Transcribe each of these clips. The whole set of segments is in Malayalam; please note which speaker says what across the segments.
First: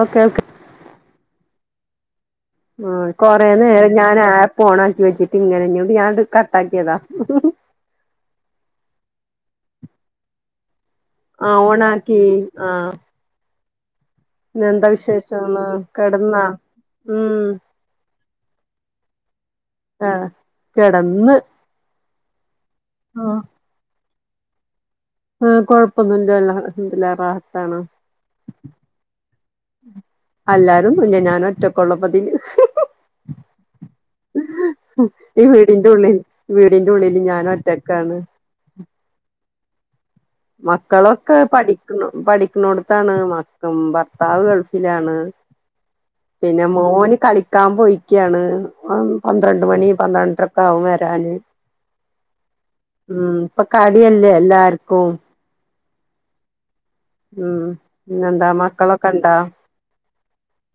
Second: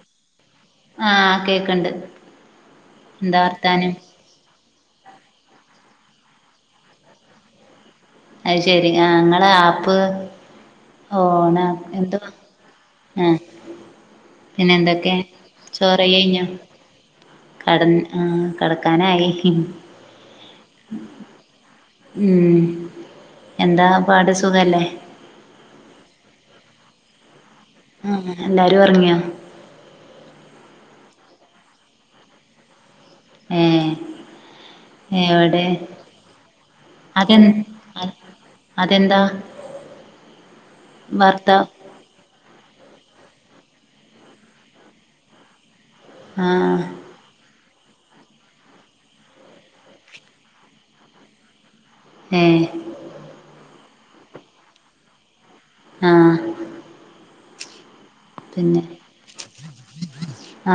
Speaker 1: ഓ കേൾക്ക
Speaker 2: ആഹ് കേക്ക്ണ്ട്
Speaker 1: ആഹ്
Speaker 2: എന്താ
Speaker 1: കൊറേ
Speaker 2: വർത്താനം
Speaker 1: നേരം ഞാൻ ആഹ്‌ ഇപ്പോണാക്കി വെച്ചിട്ട് [unintelligible] ഞാനത് കട്ടാക്കിയതാ
Speaker 2: അത് ശെരി ആഹ് ഇങ്ങളെ ആപ്പ്
Speaker 1: ആ
Speaker 2: ഓണാ
Speaker 1: ഓണാക്കി
Speaker 2: എന്തവാ
Speaker 1: ആ
Speaker 2: ആഹ് പിന്നെ
Speaker 1: പിന്നെന്താ
Speaker 2: എന്തൊക്കെ
Speaker 1: വിശേഷംന്ന്
Speaker 2: ചോറ് കഴി
Speaker 1: കെടന്നാ
Speaker 2: കഴിഞ്ഞോ
Speaker 1: ഉം
Speaker 2: കിടന്ന് ആഹ് കിടക്കാനായി
Speaker 1: ആഹ് കിടന്ന്
Speaker 2: ഉം എന്താ പാട് സുഖല്ലേ
Speaker 1: ആഹ് കൊഴപ്പൊന്നുമില്ല [unintelligible]
Speaker 2: ആഹ് എല്ലാരും ഉറങ്ങിയോ
Speaker 1: അല്ലാരുന്നുല്ല ഒറ്റക്കൊള്ളപ്പത്തേനു
Speaker 2: ഏഹ്
Speaker 1: ഈ
Speaker 2: എവടെ
Speaker 1: വീടിന്റെ ഉള്ളിൽ വീടിന്റെ ഉള്ളില്
Speaker 2: അതെ അത്
Speaker 1: ഞാനൊറ്റക്കാന്ന്
Speaker 2: അതെന്താ
Speaker 1: മക്കളൊക്കെ
Speaker 2: ഭർത്താവ്
Speaker 1: പഠിക്കുന്നു പഠിക്കണോടത്താ ണ് മക്കും ഭർത്താവ് ഗൾഫിലാണ് പിന്നെ
Speaker 2: ആഹ്
Speaker 1: മോന് കളി ക്കാൻ പോയിക്കയാണ് പന്ത്രണ്ട് മണി പന്ത്രരയൊക്കെ ആകും വരാൻ
Speaker 2: ഏഹ്
Speaker 1: ഉം ഇപ്പൊ കളിയല്ലേ എല്ലാർക്കും
Speaker 2: ആഹ്
Speaker 1: ഉം പിന്നെന്താ
Speaker 2: പിന്നെ
Speaker 1: മക്കളൊക്കെ ഇണ്ടോ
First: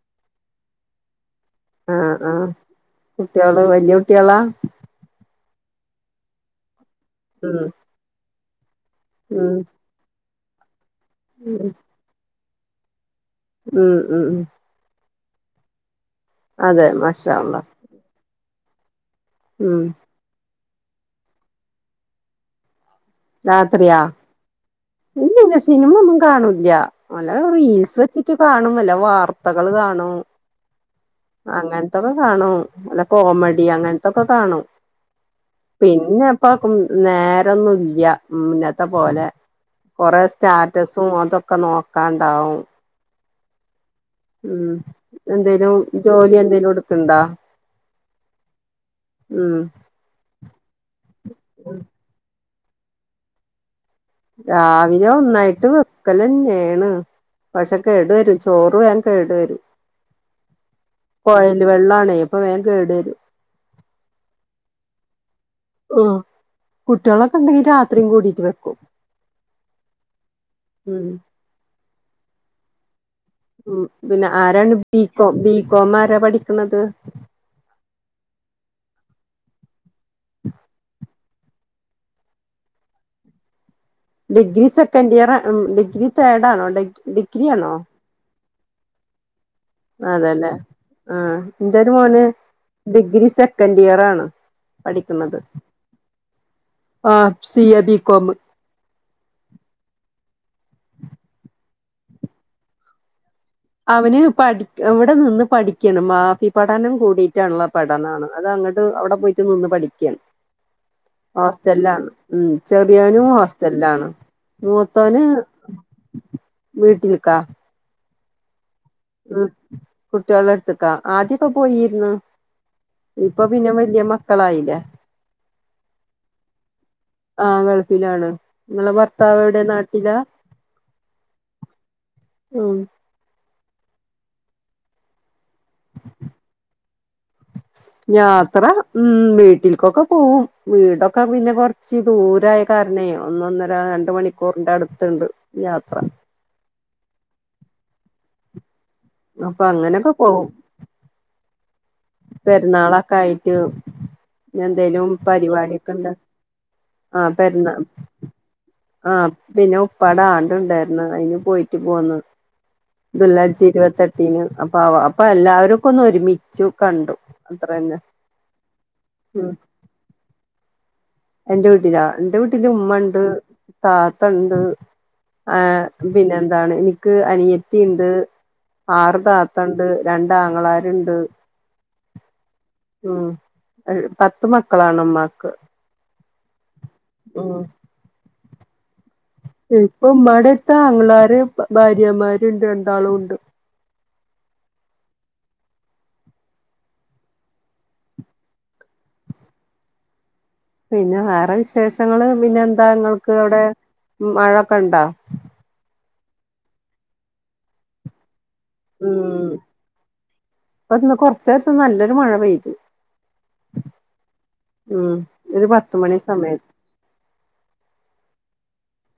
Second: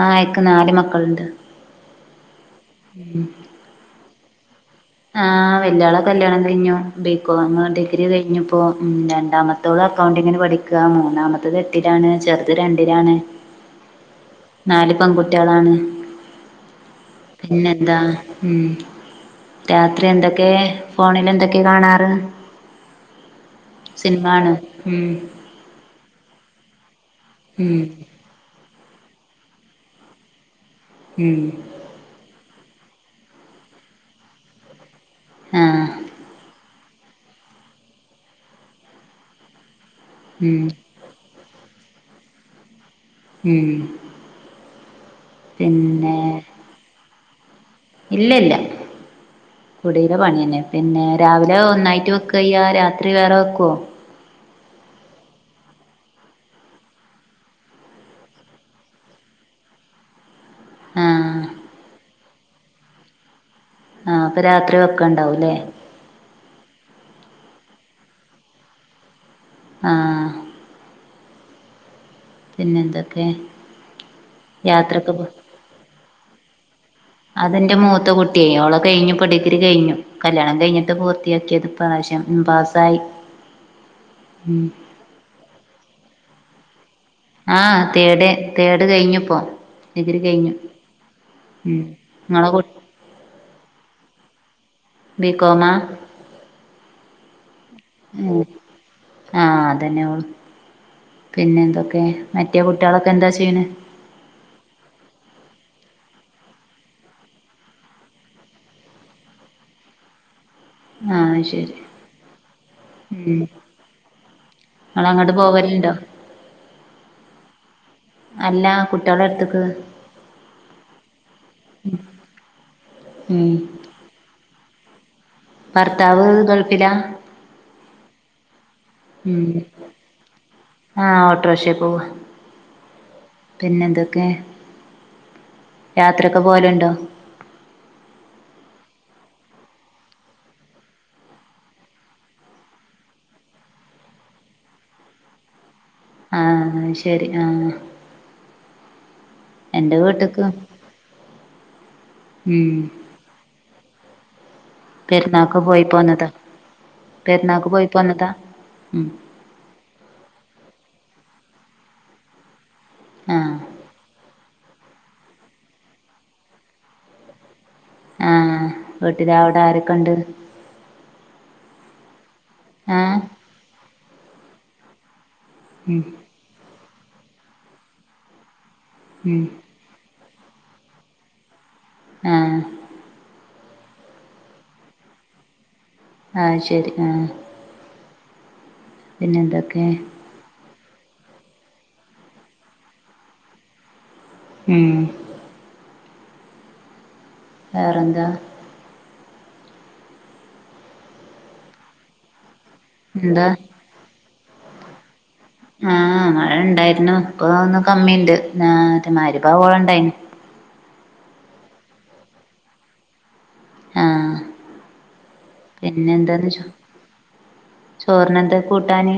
Speaker 2: ആഹ് ഇക്ക് നാല് മക്കള്ണ്ട്
Speaker 1: ആഹ് ആഹ്
Speaker 2: ഉം
Speaker 1: കുട്ടികള് വല്യ കുട്ടികളാ
Speaker 2: ആഹ് വെല്യാളെ കല്യാണം കഴിഞ്ഞു
Speaker 1: ഉം
Speaker 2: ബിക്കോമ് ഡിഗ്രി കഴിഞ്ഞിപ്പോ മ്
Speaker 1: ഉം
Speaker 2: രണ്ടാമത്തോള് അക്കൗണ്ടിങ്ങിന് പഠിക്കുകയാണ് മൂന്നാമത്തേത് എട്ടിലാണ് ചെറുത് രണ്ടിലാണ്
Speaker 1: മ് മ്
Speaker 2: നാല് പെൺകുട്ടികളാണ്
Speaker 1: അതെ മഷാഅള്ളാഹ്
Speaker 2: പിന്നെന്താ ഉം രാത്രി എന്തൊക്കേ ഫോണിലെന്തൊക്കെ കാണാറ്
Speaker 1: രാത്രിയോ
Speaker 2: സിനിമ ആണോ ഉം
Speaker 1: ഇല്ല ഇല്ല സിനിമൊന്നും കാണൂല്ല നല്ല
Speaker 2: ഉം
Speaker 1: റീൽസ് വെച്ചിട്ട് കാണും വല്ല വാർത്തകള് കാണും
Speaker 2: ഉം
Speaker 1: അങ്ങൻത്തൊക്കെ കാണും വല്ല കോമഡി അങ്ങൻത്തൊക്കെ കാണും
Speaker 2: ആഹ്
Speaker 1: പിന്നപ്പൊ നേരൊന്നുല്ല മുന്നത്തെ പോലെ കൊറേ
Speaker 2: ഉം
Speaker 1: സ്റ്റാറ്റസും അതൊക്കെ നോക്കാണ്ടാവും
Speaker 2: ഉം
Speaker 1: ഉ എന്തേലും
Speaker 2: പിന്നെ
Speaker 1: ജോലി എന്തേലും എടുക്കണ്ടോ
Speaker 2: ഇല്ല ഇല്ല
Speaker 1: ഉം
Speaker 2: കുടിയിലെ പണി തന്നെ പിന്നെ രാവിലെ ഒന്നായിട്ട് വെക കയ്യ രാത്രി വേറെ വെക്കുവെ?
Speaker 1: രാവിലെ ഒന്നായിട്ട് വെക്കലന്നെണ്. പക്ഷെ കേടു വരും ചോറ് വേഗം കേടു വരും.
Speaker 2: ആഹ്
Speaker 1: കൊഴയില് വെള്ളണേ അപ്പൊ വേഗം കേട് വരും.
Speaker 2: ആ അപ്പൊ രാത്രി വെക്കണ്ടാവും അല്ലേ?
Speaker 1: ആഹ് കുട്ടികളൊക്കെ ഉണ്ടെങ്കി രാത്രിയും കൂടിട്ട് വെക്കും.
Speaker 2: ആ
Speaker 1: [inaudible]
Speaker 2: പിന്നെ എന്താ
Speaker 1: ഉം പിന്നെ ആരാണ്
Speaker 2: പോ
Speaker 1: ബികോം ബികോം ആരാ പഠിക്കണത്.
Speaker 2: അതെന്റെ മൂത്ത കുട്ടിയെ ഓളെ കഴിഞ്ഞു ഇപ്പൊ ഡിഗ്രി കഴിഞ്ഞു. കല്യാണം കഴിഞ്ഞിട്ട് പൂർത്തിയാക്കി ഇത്. ഇപ പാസായി
Speaker 1: degree second year degree third ആണോ? ഡ
Speaker 2: ആ തേഡ് തേഡ് കഴിഞ്ഞു ഇപ്പൊ. ഡിഗ്രി
Speaker 1: അതെല്ലേ ആ എന്റെ
Speaker 2: ഉം
Speaker 1: ഒരു മോന്
Speaker 2: ഇങ്ങളെ കു
Speaker 1: ഡിഗ്രി സെക്കൻഡ് ഇയർ ആണ്. പഠിക്കുന്നത്
Speaker 2: ബികോമാ
Speaker 1: ആഹ് സി എ ബികോമ്
Speaker 2: ആ അതന്നെയള്ളു പിന്നെ എന്തൊക്കെ? മറ്റേ കുട്ടികളൊക്കെ എന്താചൊ
Speaker 1: അവന് പഠി ഇവിടെ നിന്ന് പഠി ഠിക്കണ് മാഫി പഠനം കൂടിട്ടള്ള പഠനമാണ് അത് അങ്ങോട്ട് അവിടെ പോയിട്ട് നിന്ന് പഠിക്കാണ്.
Speaker 2: ആഹ് ശരി
Speaker 1: ഹോസ്റ്റലിലാണ് ഉം ചെറിയൊനും
Speaker 2: ഉം
Speaker 1: ഹോസ്റ്റലിലാണ്. മൂത്തോന്
Speaker 2: ഇങ്ങളങ്ങട്ട് പോവലുണ്ടോ
Speaker 1: വീട്ടിൽക്ക
Speaker 2: അല്ല കുട്ടികളെ
Speaker 1: ഉം
Speaker 2: അടുത്ത്ക്ക്
Speaker 1: കുട്ടികള് എടുത്ത്ക്കാ ആദ്യക്കെ പോയിന്ന്. ഇപ്പൊ
Speaker 2: ഉം
Speaker 1: പിന്നെ വലിയ മക്കളായില്ലേ?
Speaker 2: ഭർത്താവ് ഗൾഫിലാ?
Speaker 1: ആ ഗൾഫിലാണ് നിങ്ങളെ ഭർത്താവ് എവിടെ നാട്ടിലാ.
Speaker 2: ആ ഓട്ടോറിക്ഷ പോവ
Speaker 1: ഉം
Speaker 2: പിന്നെന്തൊക്കെ യാത്രയക്കെ പോലെുണ്ടോ?
Speaker 1: യാത്ര ഉം വീട്ടിൽക്കൊക്കെ പോവും. വീടൊക്കെ പിന്നെ കൊറച്ച് ദൂരായ കരണ്ണേ ഒന്ന് ഒന്നര രണ്ട് മണിക്കൂറിന്റെ അടുത്ത്ണ്ട് യാത്ര.
Speaker 2: ആ ശരി ആ
Speaker 1: അപ്പൊ അങ്ങനൊക്കെ പോവും.
Speaker 2: ഉം
Speaker 1: പെരുന്നാളൊക്കെ ആയിട്ട്. എന്തേലും
Speaker 2: പെരുന്നാക്ക് പോയി
Speaker 1: പരിപാടിക്കെ ഇണ്ടകി
Speaker 2: പോന്നതാ
Speaker 1: ആ
Speaker 2: പെരുന്നാക്ക്
Speaker 1: പെരുന്ന
Speaker 2: പോയി പോന്നതാ ഉം
Speaker 1: ആ പിന്നെ ഉപ്പാടെ ആണ്ട് ഉണ്ടായിരുന്ന് അതിന് പോയി. പോന്ന്
Speaker 2: ആഹ്
Speaker 1: ദുൽഹജ്ജ് ഇരുപത്തിട്ടിന്. അപ്പൊ അപ്പൊ എല്ലാവരുക്കെ ഒന്ന് ഒരുമിച്ചു കണ്ടു. തന്നെ
Speaker 2: ആ വീട്ടില്
Speaker 1: ഉം
Speaker 2: അവിടെ ആരൊക്കെയുണ്ട്.
Speaker 1: എന്റെ വീട്ടിലാ എന്റെ വീട്ടില് ഉമ്മ
Speaker 2: ഏഹ്
Speaker 1: ഉണ്ട് താത്തണ്ട്. ആ
Speaker 2: ഉം
Speaker 1: പിന്നെ എന്താണ് എനിക്ക് അനിയത്തി ഇണ്ട്. ആറ്
Speaker 2: ഉം
Speaker 1: താത്തണ്ട് രണ്ടാങ്ങളാരുണ്ട്.
Speaker 2: ആ
Speaker 1: ഉം പത്ത് മക്കളാണ് ഉമ്മാക്ക്.
Speaker 2: ആ ശരി ആ
Speaker 1: ഉം ഇപ്പൊ ഉമ്മാടത്ത് ആങ്ങളമാര് ഭാര്യമാര് ഇണ്ട് രണ്ടാളും ഉണ്ട്.
Speaker 2: ഉം വേറെന്താ?
Speaker 1: പിന്നെ വേറെ വിശേഷങ്ങള് പിന്നെ എന്താ ങ്ങൾക്ക്
Speaker 2: എന്താ
Speaker 1: അവിടെ മഴൊക്കെണ്ടാ
Speaker 2: ആഹ് മഴണ്ടായിരുന്നു ഇപ്പൊ ഒന്ന് കമ്മിണ്ട് നാ മരിബാവോളംണ്ടായിന്
Speaker 1: ഇപ്പൊന്ന് കൊർച്ച്നേര്ത്ത് നല്ലൊരു മഴ പെയ്ത്
Speaker 2: ആഹ്
Speaker 1: ഉം ഒരു പത്ത്മണി സമയത്ത്
Speaker 2: ചോറിനെന്തേ കൂട്ടാന്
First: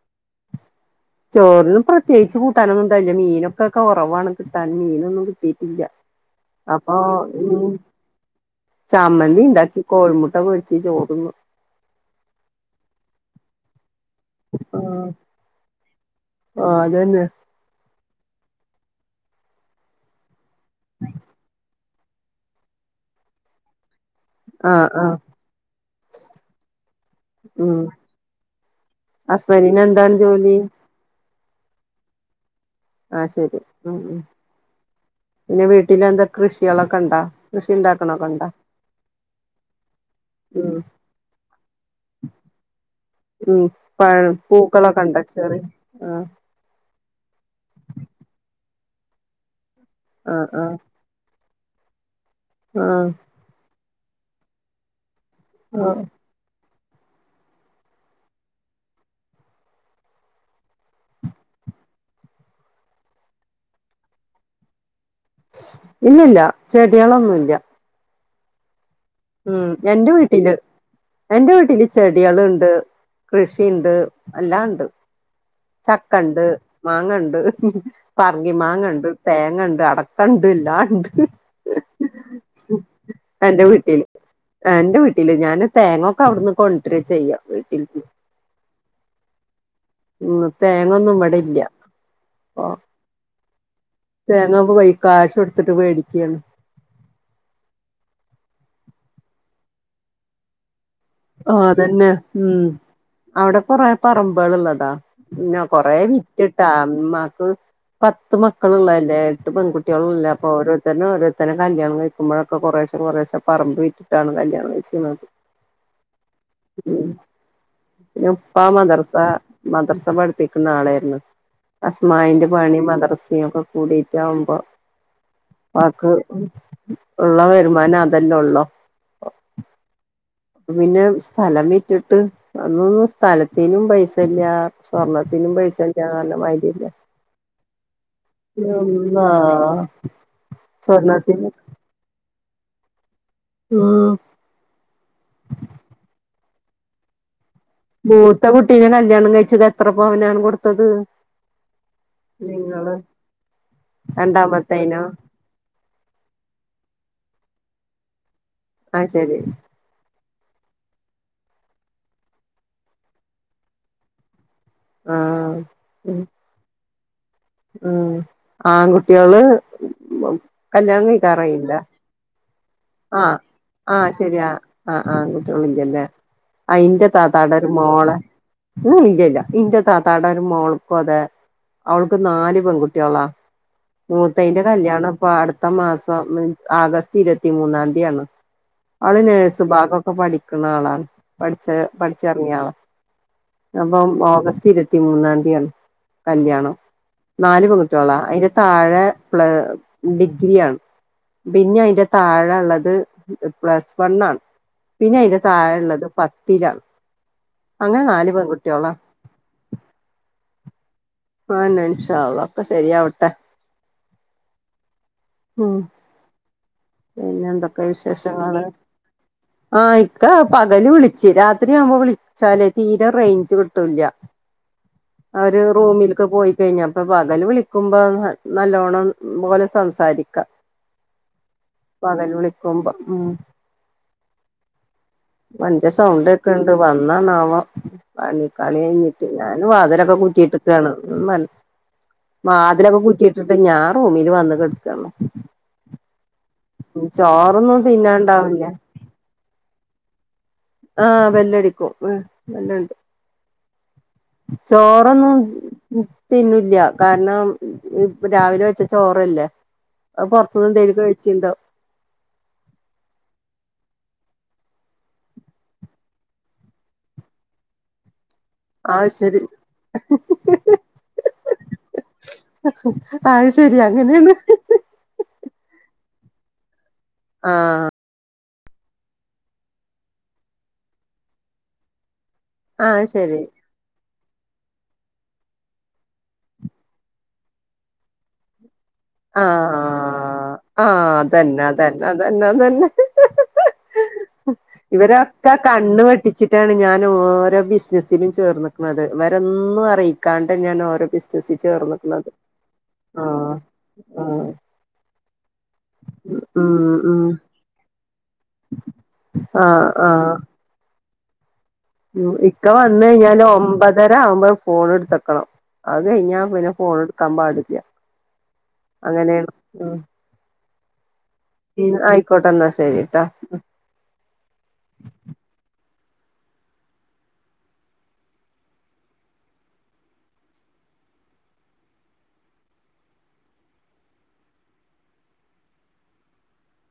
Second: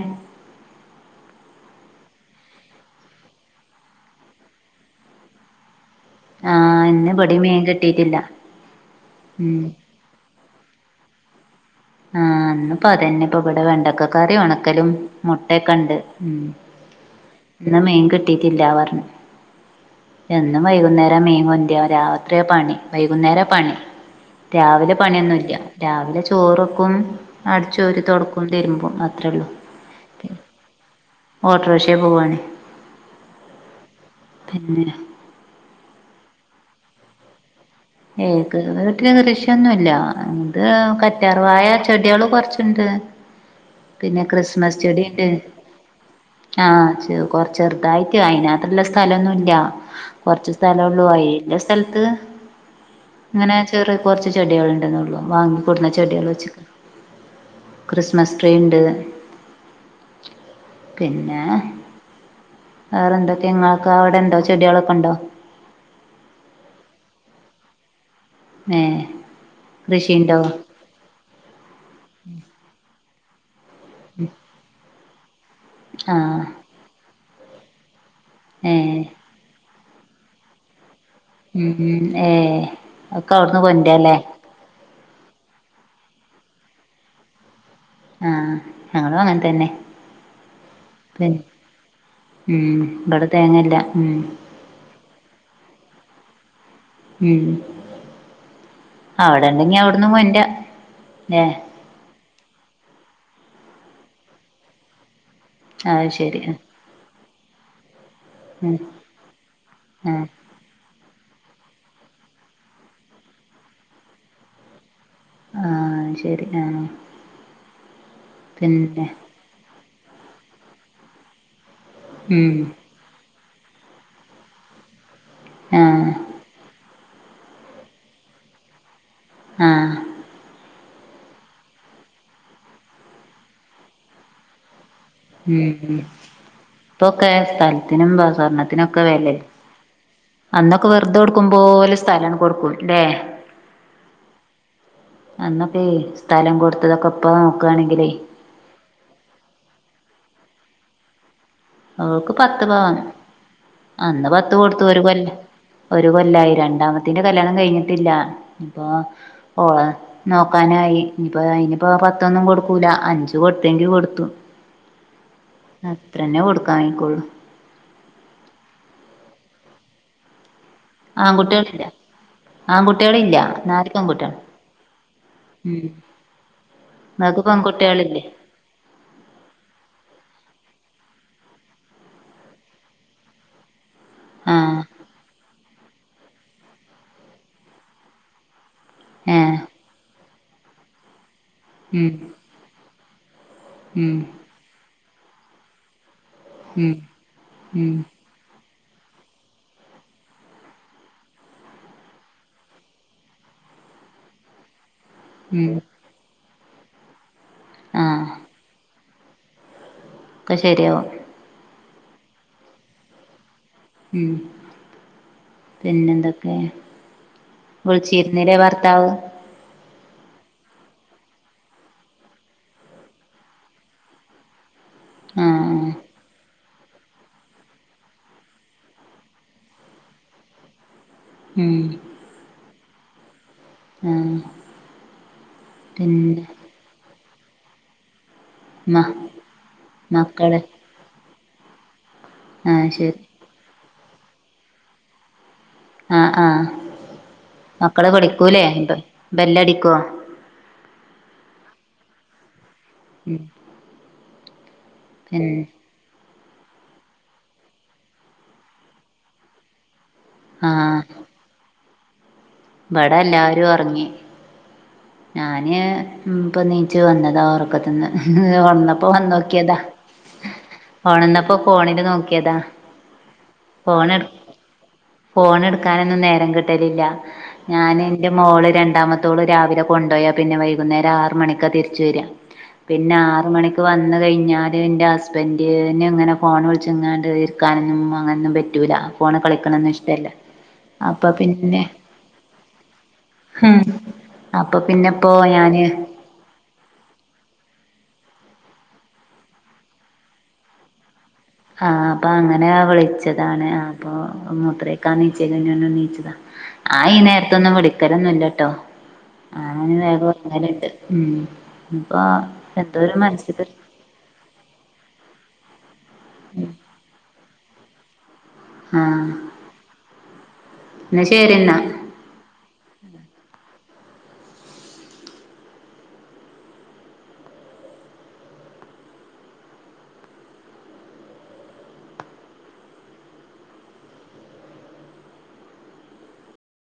Speaker 1: ചോർന് പ്രത്യേകിച്ച് കൂട്ടാനൊന്നുണ്ടായില്ല മീനൊക്കെ കൊറവാണ് കിട്ടാൻ മീനൊന്നും കിട്ടിയിട്ടില്ല
Speaker 2: ആഹ്
Speaker 1: അപ്പൊ
Speaker 2: ഇന്ന് ഇബടിം മീൻ
Speaker 1: ഉം
Speaker 2: കിട്ടിയിട്ടില്ല ഉം
Speaker 1: ചമ്മന്തിണ്ടാക്കി കോഴിമുട്ട പൊരി ച്ച് ചോറ്ന്നു
Speaker 2: ആഹ് ഇന്ന്പ്പൊ അതന്നെ ഇപ്പൊ ഇവിടെ വേണ്ടക്കക കറി ഒണക്കലും
Speaker 1: ആഹ്
Speaker 2: മുട്ടൊക്കെണ്ട് ഉം
Speaker 1: ആഹ് അതന്നെ
Speaker 2: ഇന്ന് മീൻ കിട്ടിറ്റില്ലാ പർഞ്ഞ് എന്നും വൈകുന്നേരാ മീൻ കൊണ്ടരാ രാത്രിയാ പണി വൈകുന്നേരാ പണി
Speaker 1: ആഹ്
Speaker 2: രാവിലെ
Speaker 1: ആഹ്
Speaker 2: പണിയൊന്നുല്ല രാവിലെ ചോറും പ്പും
Speaker 1: ഉം
Speaker 2: അട്ച്ചോരി തൊടക്കും തിരുമ്പും അത്രേള്ളു
Speaker 1: ഹസ്ബൻഡിന് എന്താണ് ജോലി
Speaker 2: ഓട്ട്രോഷേപോവാണ്
Speaker 1: ആശരി ഉം പിന്നെ വീട്ടിലെന്തൊക്കെ കൃഷികളൊക്കെണ്ടാ
Speaker 2: ഏ ക്ക് വീട്ടില് കൃഷിയൊന്നുമല്ലാ ഇത്
Speaker 1: ഉം
Speaker 2: കറ്റാർവാഴ ചെടികള് കൊർ ച്ച്ണ്ട്.
Speaker 1: ഉം
Speaker 2: പിന്നെ
Speaker 1: പഴം
Speaker 2: ക്രിസ്മസ്
Speaker 1: പൂക്കളൊക്കെ ഉണ്ടോ
Speaker 2: ചെടിണ്ട്
Speaker 1: ചെറിയ ആഹ്
Speaker 2: ആഹ് [unintelligible] കൊർചെറുതായിട്ട് അയിനാത്രള്ള സ്ഥലൊന്നുല്ല
Speaker 1: ആഹ്
Speaker 2: കൊർച്ച്
Speaker 1: ആഹ്
Speaker 2: സ്ഥലൊള്ളൂ അയിലസ് സ്ഥൽത്ത്
Speaker 1: ആഹ്
Speaker 2: ഇങ്ങനെ ചെറിയ കൊർച്ച് ചെടികൾ ഉണ്ടെന്നൊള്ളു. വാങ്ങിക്കൊടുന്ന
Speaker 1: ആഹ്
Speaker 2: ചെടികൾ വെച്ച്ക്ക്. ക്രിസ്മസ് ട്രീയ്ണ്ട് പിന്നെ വേറെന്തൊക്കെ ഇങ്ങൾക്ക് അവിടെണ്ടോ ചെടികളൊക്കെ ഉണ്ടോ?
Speaker 1: ഇല്ലല്ല. ചെടികളൊന്നുല്ല
Speaker 2: ങേഹ്
Speaker 1: ഉം എന്റെ വീട്ടിൽ, എന്റെ വീട്ടിൽ ചെടിയേള്ണ്ട്, കൃഷ് ഷിണ്ട് എല്ലാം ണ്ട്.
Speaker 2: ആഹ്
Speaker 1: ചക്കണ്ട് മാങ്ങണ്ട് പറങ്കി
Speaker 2: ഏഹ്
Speaker 1: മാങ്ങണ്ട് തേങ്ങണ്ട് അടക്കണ്ട് എല്ലാം ണ്ട്.
Speaker 2: ഉം ഉം ഏഹ് ഒക്കെ അവ്ട്ന്ന് കൊണ്ടരാലെ
Speaker 1: ആഹ്. ന്റെ വീട്ടില് ഞാൻ തേങ്ങൊക്കെ അവ്ടുന്ന് കൊണ്ട്രാ ചെയ്യാ വീട്ടിന്ന്
Speaker 2: ആഹ് ഞങ്ങളും അങ്ങൻതന്നെ
Speaker 1: ഉം തേങ്ങൊന്നും ഇവിടെല്ല്യാ. അപ്പോ
Speaker 2: ഉം ഇവിടെ തേങ്ങല്ല ഉം
Speaker 1: തേങ്ങാപൊ പോയി കാശ് കൊടുത്തിട്ട് വേടിക്ക്യാണ്.
Speaker 2: ഉം അവിടെണ്ടെങ്കി അവിട്ന്നും കൊണ്ട്രാ.
Speaker 1: ആഹ് അതന്നെ. ഉം അവിടെ കൊറേ പറമ്പുകൾള്ളതാ പിന്നെ കൊറെ
Speaker 2: അത് ശരി ആ
Speaker 1: വിറ്റിട്ടാ ഇമ്മാക്ക് പത്ത്
Speaker 2: ഉം
Speaker 1: മക്കളുള്ള അല്ലേ. എട്ട്
Speaker 2: ആ
Speaker 1: പെൺകുട്ടിയേളുംല്ലേ അപ്പൊ ഓരോ ത്തര്നെ ഓരോത്തരെ കല്യാണം കഴിക്കുമ്പോഴൊക്കെ കുറെശെ കുറെശെ പറമ്പ് വിറ്റിട്ടാണ് കല്യാണം കഴിച്ചിര്ന്നത്
Speaker 2: ആഹ്
Speaker 1: ഉം പിന്നുപ്പാ
Speaker 2: പിന്നെ
Speaker 1: മദ്രസാ മദ്രസ് സ പഠിപ്പിക്കുന്ന ആളേര്ന്ന്. അസ്മാഇന്റെ
Speaker 2: ഉം
Speaker 1: പണി മദ്രസ ഇങ്ങനൊക്കെ കൂടിയിറ്റാവുമ്പോ
Speaker 2: ആ
Speaker 1: ഉപ്പാക്ക് ഉള്ള വരുമാനം അതന്നെ ഉള്ളൂ
Speaker 2: ആഹ്
Speaker 1: പിന്നെ സ്ഥലം വിറ്റിട്ട് അന്നൊന്നും സ്ഥലത്തിനും പൈസല്ല സ്വർണത്തിനും
Speaker 2: ഉം
Speaker 1: പൈസയില്ല
Speaker 2: ഇപ്പൊക്കെ സ്ഥലത്തിനും സ്വർണത്തിനൊക്കെ
Speaker 1: [unintelligible]
Speaker 2: വെലേ
Speaker 1: ആഹ്
Speaker 2: അന്നൊക്കെ വെറുതെ കൊടുക്കും പോലെ സ്ഥലാണ് കൊടുക്കും ല്ലേ
Speaker 1: ഉം
Speaker 2: അന്നൊക്കെ സ്ഥലം കൊടുത്തതൊക്കെ ഇപ്പം
Speaker 1: മൂത്ത കുട്ടീനെ കല്യാണം കഴിച്ചത് എത്ര പവനാണ് കൊടുത്തത്
Speaker 2: ഓക്ക് പത്ത്
Speaker 1: നിങ്ങള്
Speaker 2: പവന് അന്ന് പത്ത് കൊടുത്തു ഒരു
Speaker 1: രണ്ടാമത്തേനോ
Speaker 2: കൊല്ലം ഒരു കൊല്ലായി രണ്ടാമ ത്തിന്റെ കല്യാണം കഴിഞ്ഞിട്ടില്ല ഇപ്പൊ
Speaker 1: ആഹ് ശരി
Speaker 2: ഓള് നോക്കാനായി ഇനിപ്പോ അയിനിപ്പോ പത്തൊന്നും കൊടുക്കൂല അഞ്ച് കൊടുത്തെങ്കി കൊടുത്തു.
Speaker 1: ആഹ്
Speaker 2: അത്ര ന്നെ കൊടുക്കാൻ വൈക്കുള്ളൂ.
Speaker 1: ഉമ് ആൺ കുട്ട്യാള് മ് കല്യാണം കഴിക്കാറായില്ല
Speaker 2: ആൺകുട്ടികളില്ല ആൺകുട്ടികളില്ല
Speaker 1: ആഹ്
Speaker 2: നാല്
Speaker 1: ആഹ്
Speaker 2: പെൺകുട്ടികൾ
Speaker 1: ശെരി ആഹ് ആഹ്
Speaker 2: ഉം
Speaker 1: കുട്ട്യാളില്ല ല്ലേ അയിന്റെ
Speaker 2: നിങ്ങക്ക്
Speaker 1: താത്താടെ ഒരു മോളെ
Speaker 2: പെൺകുട്ടികളില്ലേ
Speaker 1: ഇഹ് ഇല്ലല്ലാ ഇന്റെ താത്താടെ മോൾക്കു അതെ അവൾക്ക് നാല് പെൺ കുട്ട്യാളാ മൂത്തയിന്റെ
Speaker 2: ആഹ്
Speaker 1: കല്യാണം ഇപ്പൊ അടുത്ത മാസം മ് ആഗസ്റ്റ് ഇരുപത്തിമൂന്നാം തിയാണ് ആള്
Speaker 2: ഏഹ്
Speaker 1: നേഴ്സു ഭാഗൊക്കെ പഠിക്ക്ണാളാണ് പഠിച്ച്
Speaker 2: ഉം
Speaker 1: പഠിച്ചെറങ്ങിയ ആളാണ് അപ്പം
Speaker 2: ഉം
Speaker 1: ഓഗസ്റ്റ് ഇരുപത്തിമൂന്നാംതി ആണ് കല്യാണം
Speaker 2: ഉം
Speaker 1: നാല്
Speaker 2: ഉം
Speaker 1: പെങ്കുട്ട്യോളാ അയിന് താഴെ പ്ല ഡിഗ്രിയാണ് പിന്നെ അയിന്റെ താഴെ ഇള്ളത് പ്ലസ് വണ്ണാണ് പിന്നെ അയ്ന്റെ
Speaker 2: ഉം
Speaker 1: താഴെ ഇള്ളത് പത്ത ത്തിലാണ് അങ്ങനെ
Speaker 2: ആഹ്
Speaker 1: നാല് പെങ്കുട്ട്യോളാ
Speaker 2: ഒക്കെ ശെരിയാവും
Speaker 1: അതെന്നെ ഇൻഷാ അള്ളാ ഒക്കെ ശെരിയാവട്ടെ
Speaker 2: ഉം പിന്നെന്തൊക്കെ?
Speaker 1: പിന്നെന്തൊക്കെ
Speaker 2: വിളിച്ചിരുന്നില്ലേ
Speaker 1: വിശേഷങ്ങളാണ്
Speaker 2: ഭർത്താവ്
Speaker 1: ആ ഇ ഇക്കാ പകല് വിളിച്ച് രാത്രിയാവുമ്പൊ വിളിച്ചാലേ തീരെ റേഞ്ച് കിട്ടുല്ല്യ അവര്
Speaker 2: ആഹ്
Speaker 1: റൂമില്ക്ക് പോയി കഴിഞ്ഞപ്പ പകല് വിളിക്കുമ്പൊ നല്ലോണം പോലെ സംസാരിക്കാ
Speaker 2: ഉം
Speaker 1: പകല് വിളിക്കുമ്പൊ ഉം
Speaker 2: ആഹ്
Speaker 1: വണ്ടി
Speaker 2: പിന്നെ
Speaker 1: സൗണ്ടേക്ക്ണ്ട് വന്നണാവോ പണി
Speaker 2: മ
Speaker 1: പണികയിഞ്ഞിട്ട് ഞാന് വാതലൊക്കെ
Speaker 2: മക്കള്
Speaker 1: കുറ്റിയിട്ട്ക്കാണ് [unintelligible]
Speaker 2: ആഹ്
Speaker 1: വാതിലൊക്കെ
Speaker 2: ശരി
Speaker 1: കുറ്റിയിട്ടിട്ട് ഞാൻ റൂമില് വന്ന് കെട്ക്കാണ്
Speaker 2: ആഹ് ആഹ് മക്കള് വിളിക്കൂലേ
Speaker 1: തിന്നാണ്ടാവില്ല
Speaker 2: ഇനിപ്പം ബെല്ലടിക്കോ
Speaker 1: ആഹ് ബെല്ലടിക്കും ഉം ബെല്ലുണ്ട്
Speaker 2: ഉം
Speaker 1: ചോറൊന്നും
Speaker 2: പിന്നെ
Speaker 1: [unintelligible] തിന്നൂല്ല കാരണം ഇപ് രാവിലെ വെച്ച ചോറല്ലേ അത് പൊറത്തുന്നെന്തെലും കഴിച്ചി
Speaker 2: ഇബടെല്ലാരും ഒറങ്ങി ഞാന് ഉം ഇപ്പെണീറ്റ് വന്നതാ ഒറക്കത്ത്ന്ന് വന്നപ്പോ
Speaker 1: ആഹ് ശരി
Speaker 2: വന്നോക്കിയതാ ഒണന്നപ്പോ ഫോണില് നോക്കിയതാ
Speaker 1: അത് ശരി
Speaker 2: ഫോണെട്
Speaker 1: അങ്ങനെയാണ്
Speaker 2: ഫോണെടുക്കാന് നും നേരം കിട്ടലില്ല ഞാന് ഇന്റെ മോള് രണ്ടാമത്തോള് രാവിലെ കൊണ്ടോയാ പിന്നെ വൈകുന്നേരം ആറ്മണിക്കാ തിരിച്ച് വെരാ
Speaker 1: ആഹ്
Speaker 2: പിന്നെ
Speaker 1: ശരി
Speaker 2: ആറ്മണിക്ക് വന്നാ ന്ന് കഴിഞ്ഞാല് ഇന്റെ ഹസ്ബന്റ്ന്ങ്ങനെ ഫോണ് വിളിച്ച്ങ്ങാണ്ട് ഇരിക്കാനൊന്നും അങ്ങനൊന്നും പറ്റ് റ്റൂല ഫോണ് കളിക്കണൊന്നും ഇഷ്ട്ടല്ല
Speaker 1: ആഹ് ആഹ് അതന്നതന്നതന്നെതന്നെ
Speaker 2: അപ്പൊ പിന്നെപ്പോ
Speaker 1: ഇവരൊക്കെ
Speaker 2: ഞാന്
Speaker 1: കണ്ണ് വെട്ടിച്ചിട്ടാണ് ഞാൻ ഓരോ ബിസി നസിന് ചേർന്നക്ക്ണത് ഇവരൊന്നും അറിയിക്കാണ്ട് ഞാൻ ഓരോ ബിസി
Speaker 2: ആഹ് അപ്പൊ അങ്ങനെയാ
Speaker 1: ആഹ്
Speaker 2: വിളിച്ചതാണ് അപ്പൊ
Speaker 1: ആഹ്
Speaker 2: മൂത്രൊക്കാ ന്ച്ചാന് എണീറ്റതാ
Speaker 1: ഉം
Speaker 2: ആഈ
Speaker 1: ഉം
Speaker 2: നേരത്തൊന്നും വിളിക്കലൊന്നുല്ലട്ടോ
Speaker 1: ആഹ്
Speaker 2: ആന്ന് വേഗം
Speaker 1: ആഹ്
Speaker 2: ഒറങ്ങാലിട് മു
Speaker 1: ഇക്ക വന്ന് കഴിഞ്ഞാല് ഒമ്പതര ആവുമ്പോ ഫോണെടുത്തക്കണം. അത് കഴിഞ്ഞ പിന്നെ ഫോൺ എടുക്കാൻ പാടില്ല
Speaker 2: ആഹ്
Speaker 1: അങ്ങനെയാണ് ഉം
Speaker 2: എന്നാ ശരി എന്നാ
Speaker 1: ഉം